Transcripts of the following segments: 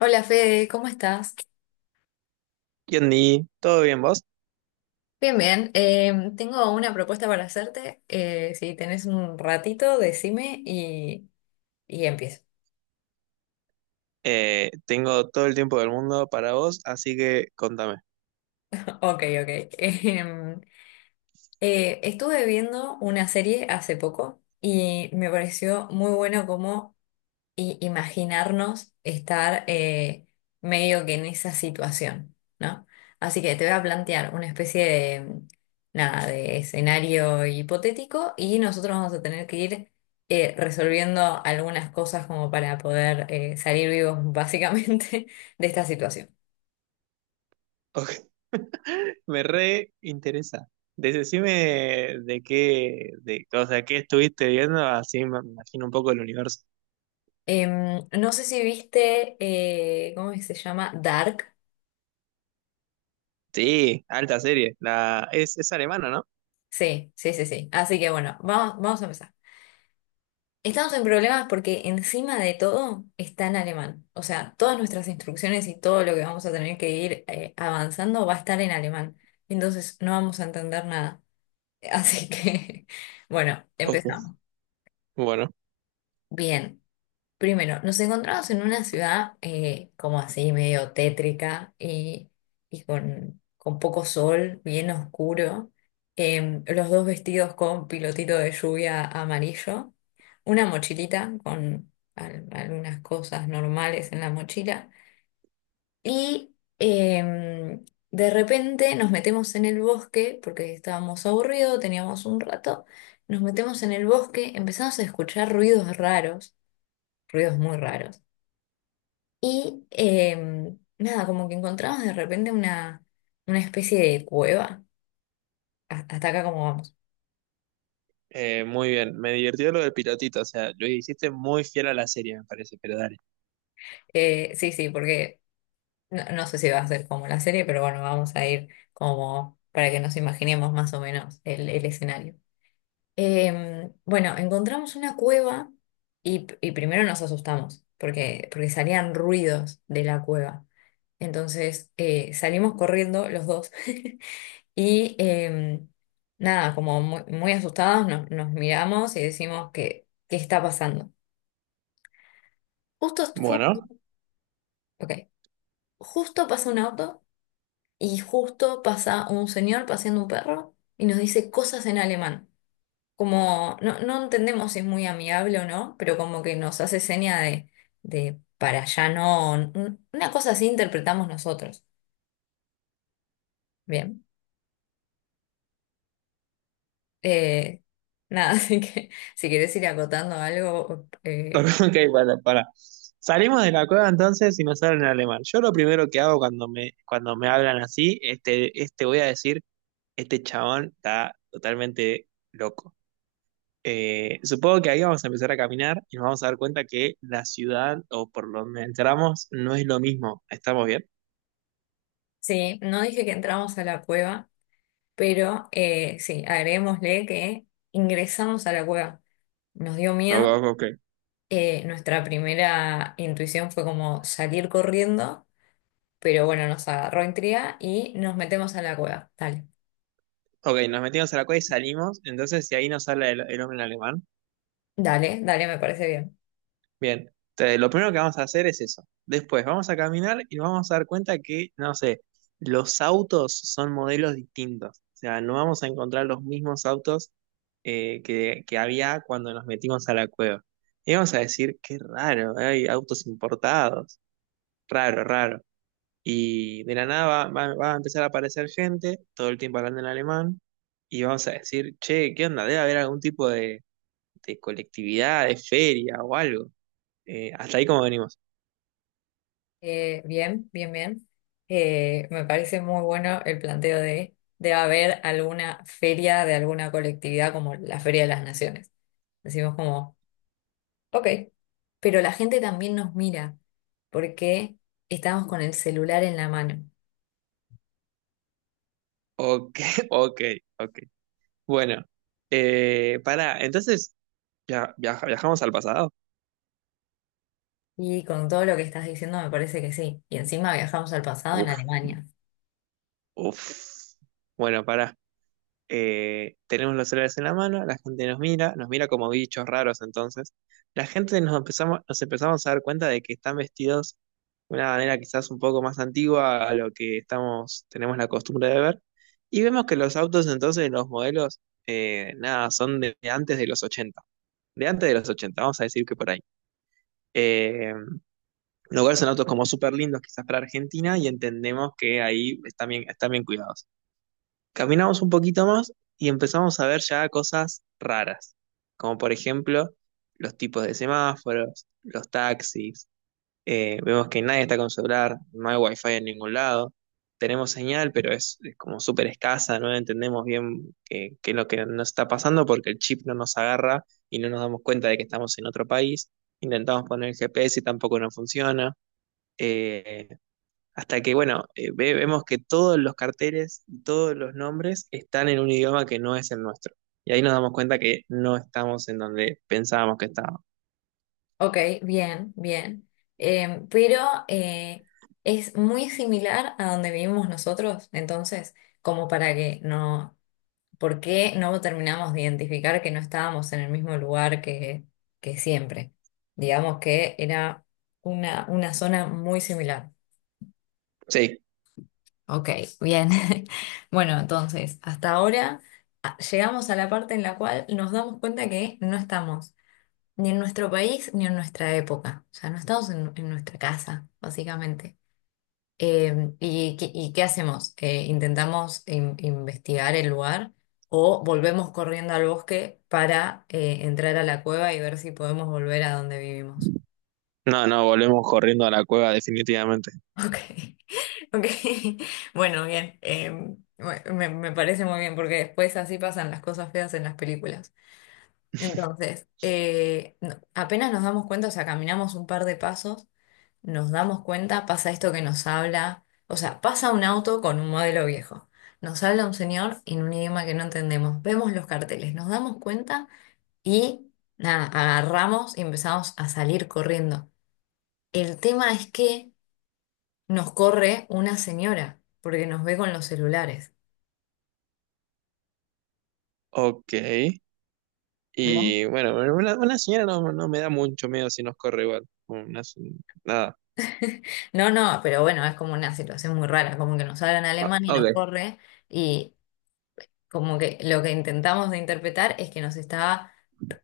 Hola Fede, ¿cómo estás? Yandy, ¿todo bien vos? Bien, bien. Tengo una propuesta para hacerte. Si tenés un ratito, decime y empiezo. Tengo todo el tiempo del mundo para vos, así que contame. Ok, ok. Em, Estuve viendo una serie hace poco y me pareció muy bueno cómo y imaginarnos estar medio que en esa situación, ¿no? Así que te voy a plantear una especie de, nada, de escenario hipotético y nosotros vamos a tener que ir resolviendo algunas cosas como para poder salir vivos básicamente de esta situación. Ok. Me re interesa. Decime de qué, o sea, qué estuviste viendo, así me imagino un poco el universo. No sé si viste, ¿cómo se llama? Dark. Sí, alta serie. Es alemana, ¿no? Sí, sí, sí, sí. Así que bueno, vamos a empezar. Estamos en problemas porque encima de todo está en alemán. O sea, todas nuestras instrucciones y todo lo que vamos a tener que ir avanzando va a estar en alemán. Entonces no vamos a entender nada. Así que, bueno, Ok, empezamos. bueno, Bien. Primero, nos encontramos en una ciudad como así, medio tétrica y con poco sol, bien oscuro. Los dos vestidos con pilotito de lluvia amarillo, una mochilita con algunas cosas normales en la mochila. Y em, de repente nos metemos en el bosque, porque estábamos aburridos, teníamos un rato, nos metemos en el bosque, empezamos a escuchar ruidos raros, ruidos muy raros y nada, como que encontramos de repente una especie de cueva. Hasta acá como vamos. Muy bien. Me divirtió lo del pilotito, o sea, lo hiciste muy fiel a la serie, me parece, pero dale. Sí, sí, porque no, no sé si va a ser como la serie, pero bueno, vamos a ir como para que nos imaginemos más o menos el escenario. Bueno, encontramos una cueva y primero nos asustamos porque, porque salían ruidos de la cueva. Entonces salimos corriendo los dos. Y em, Nada, como muy, muy asustados nos miramos y decimos que, ¿qué está pasando? Justo, justo, Bueno. ok, justo pasa un auto y justo pasa un señor paseando un perro y nos dice cosas en alemán. Como, no, no entendemos si es muy amigable o no, pero como que nos hace seña de para allá no, una cosa así interpretamos nosotros. Bien. Eh, Nada, así que si querés ir acotando algo, Ok, para, para. Salimos de la cueva entonces y nos hablan en alemán. Yo lo primero que hago cuando me hablan así, voy a decir, este chabón está totalmente loco. Supongo que ahí vamos a empezar a caminar y nos vamos a dar cuenta que la ciudad o por donde entramos no es lo mismo. ¿Estamos bien? sí, no dije que entramos a la cueva, pero sí, agreguémosle que ingresamos a la cueva. Nos dio Ok, miedo. ok, ok. Nuestra primera intuición fue como salir corriendo, pero bueno, nos agarró intriga y nos metemos a la cueva. Dale, Ok, nos metimos a la cueva y salimos. Entonces, si ahí nos habla el hombre en alemán, dale, dale, me parece bien. bien, lo primero que vamos a hacer es eso. Después vamos a caminar y vamos a dar cuenta que, no sé, los autos son modelos distintos. O sea, no vamos a encontrar los mismos autos que había cuando nos metimos a la cueva. Y vamos a decir, qué raro, hay autos importados. Raro, raro. Y de la nada va a empezar a aparecer gente, todo el tiempo hablando en alemán, y vamos a decir, che, ¿qué onda? Debe haber algún tipo de colectividad, de feria o algo. Hasta ahí como venimos. Bien, bien, bien. Me parece muy bueno el planteo de debe haber alguna feria de alguna colectividad como la Feria de las Naciones. Decimos como ok, pero la gente también nos mira porque estamos con el celular en la mano. Ok. Ok, ok. Bueno, para, entonces, ya, viajamos al pasado. Y con todo lo que estás diciendo me parece que sí. Y encima viajamos al pasado en Uf, Alemania. uf. Bueno, para. Tenemos los celulares en la mano, la gente nos mira como bichos raros entonces. La gente nos empezamos a dar cuenta de que están vestidos de una manera quizás un poco más antigua a lo que estamos, tenemos la costumbre de ver. Y vemos que los autos entonces, los modelos, nada, son de antes de los 80. De antes de los 80, vamos a decir que por ahí. Eh, Lugares en autos como súper lindos, quizás para Argentina, y entendemos que ahí están bien cuidados. Caminamos un poquito más y empezamos a ver ya cosas raras, como por ejemplo los tipos de semáforos, los taxis, vemos que nadie está con celular, no hay wifi en ningún lado. Tenemos señal, pero es como súper escasa, no entendemos bien qué es lo que nos está pasando porque el chip no nos agarra y no nos damos cuenta de que estamos en otro país. Intentamos poner el GPS y tampoco nos funciona. Eh, Hasta que, bueno, vemos que todos los carteles y todos los nombres están en un idioma que no es el nuestro. Y ahí nos damos cuenta que no estamos en donde pensábamos que estábamos. Ok, bien, bien. Pero eh, es muy similar a donde vivimos nosotros, entonces, como para que no, ¿por qué no terminamos de identificar que no estábamos en el mismo lugar que siempre? Digamos que era una zona muy similar. Sí, Ok, bien. Bueno, entonces, hasta ahora llegamos a la parte en la cual nos damos cuenta que no estamos ni en nuestro país ni en nuestra época. O sea, no estamos en nuestra casa, básicamente. ¿Y, qué y qué hacemos? ¿Intentamos investigar el lugar o volvemos corriendo al bosque para entrar a la cueva y ver si podemos volver a donde vivimos? no, no, volvemos corriendo a la cueva definitivamente. Ok, ok. Bueno, bien. Me parece muy bien porque después así pasan las cosas feas en las películas. Entonces, apenas nos damos cuenta, o sea, caminamos un par de pasos, nos damos cuenta, pasa esto que nos habla, o sea, pasa un auto con un modelo viejo. Nos habla un señor en un idioma que no entendemos. Vemos los carteles, nos damos cuenta y nada, agarramos y empezamos a salir corriendo. El tema es que nos corre una señora porque nos ve con los celulares. Ok. Y ¿Bien? bueno, bueno, una señora no, no me da mucho miedo si nos corre igual. Nada. No, no, pero bueno, es como una situación muy rara, como que nos hablan Ah, alemán y nos ok. corre y como que lo que intentamos de interpretar es que nos estaba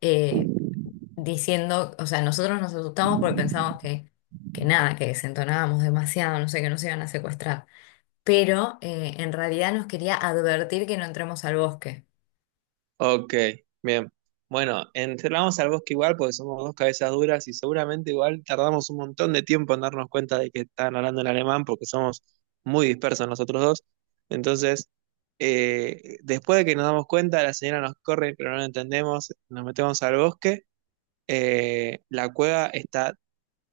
eh, diciendo, o sea, nosotros nos asustamos porque pensamos que nada, que desentonábamos demasiado, no sé, que nos iban a secuestrar, pero en realidad nos quería advertir que no entremos al bosque. Ok, bien. Bueno, entramos al bosque igual porque somos dos cabezas duras y seguramente igual tardamos un montón de tiempo en darnos cuenta de que están hablando en alemán porque somos muy dispersos nosotros dos. Entonces, después de que nos damos cuenta, la señora nos corre, pero no lo entendemos, nos metemos al bosque. La cueva está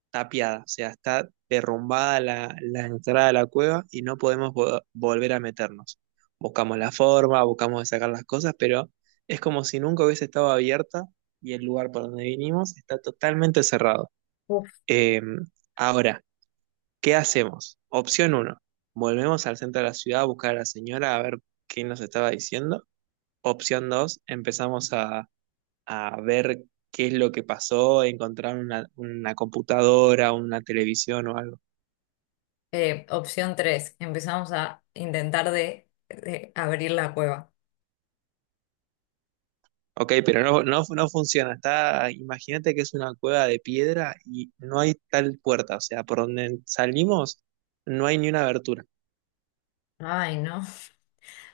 tapiada, o sea, está derrumbada la entrada de la cueva y no podemos volver a meternos. Buscamos la forma, buscamos de sacar las cosas, pero es como si nunca hubiese estado abierta y el lugar por donde vinimos está totalmente cerrado. Uf. Eh, Ahora, ¿qué hacemos? Opción uno: volvemos al centro de la ciudad a buscar a la señora a ver qué nos estaba diciendo. Opción 2: empezamos a, ver qué es lo que pasó, encontrar una computadora, una televisión o algo. Opción 3, empezamos a intentar de abrir la cueva. Ok, pero no, no, no funciona. Está, imagínate que es una cueva de piedra y no hay tal puerta. O sea, por donde salimos no hay ni una abertura. Ay, no.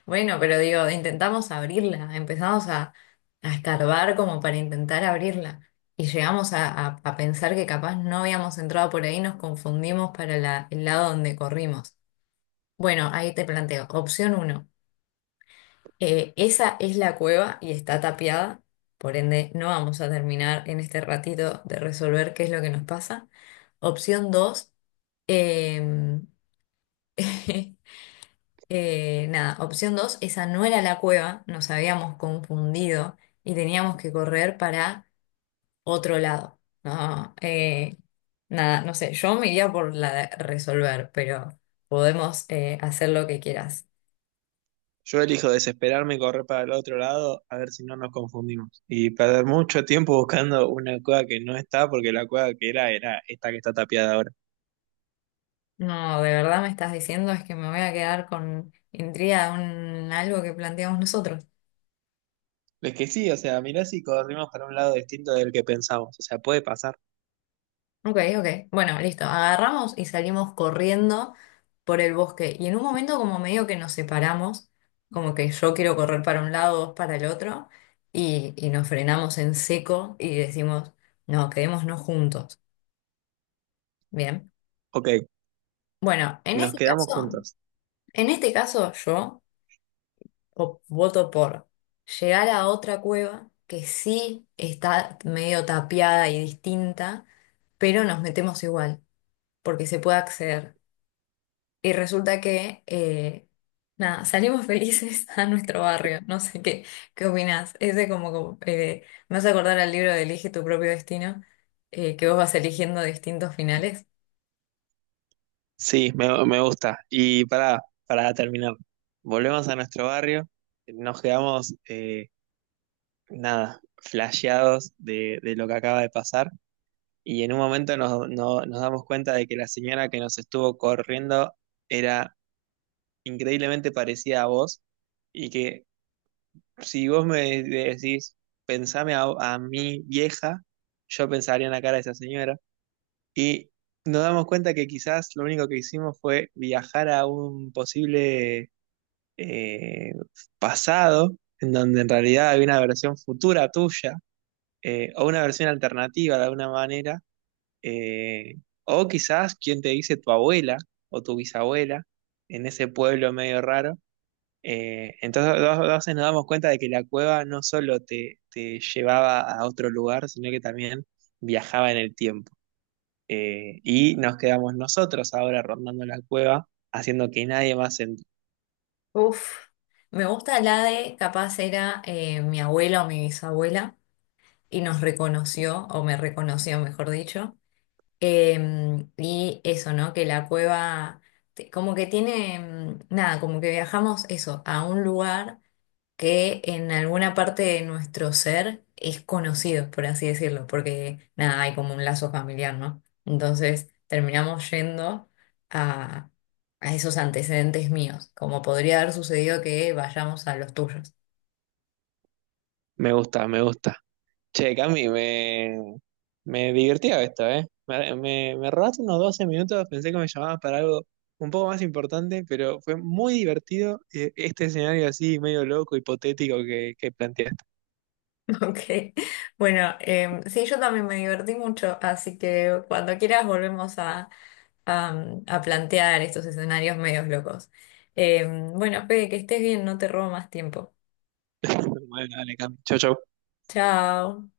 Bueno, pero digo, intentamos abrirla, empezamos a escarbar como para intentar abrirla y llegamos a, a pensar que capaz no habíamos entrado por ahí, nos confundimos para el lado donde corrimos. Bueno, ahí te planteo, opción uno, esa es la cueva y está tapiada, por ende no vamos a terminar en este ratito de resolver qué es lo que nos pasa. Opción dos, eh, nada, opción dos, esa no era la cueva, nos habíamos confundido y teníamos que correr para otro lado. No, nada, no sé, yo me iría por la de resolver, pero podemos hacer lo que quieras. Yo elijo desesperarme y correr para el otro lado a ver si no nos confundimos. Y perder mucho tiempo buscando una cueva que no está porque la cueva que era era esta que está tapiada ahora. No, de verdad me estás diciendo es que me voy a quedar con intriga de un, algo que planteamos nosotros. Es que sí, o sea, mirá si corrimos para un lado distinto del que pensamos. O sea, puede pasar. Ok, ok. Bueno, listo. Agarramos y salimos corriendo por el bosque. Y en un momento como medio que nos separamos, como que yo quiero correr para un lado, vos para el otro, y nos frenamos en seco y decimos, no, quedémonos juntos. Bien. Ok, Bueno, en nos este quedamos caso, juntos. en este caso yo voto por llegar a otra cueva que sí está medio tapiada y distinta, pero nos metemos igual, porque se puede acceder. Y resulta que, nada, salimos felices a nuestro barrio. No sé qué, qué opinás. Ese como, como, me hace acordar al libro de Elige tu propio destino, que vos vas eligiendo distintos finales. Sí, me gusta. Y para terminar, volvemos a nuestro barrio, nos quedamos, nada, flasheados de lo que acaba de pasar y en un momento nos, no- nos damos cuenta de que la señora que nos estuvo corriendo era increíblemente parecida a vos y que si vos me decís, pensame a, mi vieja, yo pensaría en la cara de esa señora y nos damos cuenta que quizás lo único que hicimos fue viajar a un posible eh, pasado, en donde en realidad hay una versión futura tuya, o una versión alternativa de alguna manera, eh, o quizás quien te dice tu abuela o tu bisabuela en ese pueblo medio raro. Entonces, dos veces nos damos cuenta de que la cueva no solo te, te llevaba a otro lugar, sino que también viajaba en el tiempo. Y nos quedamos nosotros ahora rondando la cueva, haciendo que nadie más entre. Uf, me gusta la de, capaz era mi abuela o mi bisabuela, y nos reconoció, o me reconoció, mejor dicho. Y eso, ¿no? Que la cueva, como que tiene, mm, nada, como que viajamos eso, a un lugar que en alguna parte de nuestro ser es conocido, por así decirlo, porque nada, hay como un lazo familiar, ¿no? Entonces terminamos yendo a, a esos antecedentes míos, como podría haber sucedido que vayamos a los tuyos. Me gusta, me gusta. Che, Cami, me divertía esto, ¿eh? Me robaste unos 12 minutos, pensé que me llamabas para algo un poco más importante, pero fue muy divertido este escenario así medio loco, hipotético que planteaste. Ok, bueno, sí, yo también me divertí mucho, así que cuando quieras volvemos a, a plantear estos escenarios medios locos. Bueno, Fede, que estés bien, no te robo más tiempo. Bueno, dale, Cami. Chau, chau. Chao.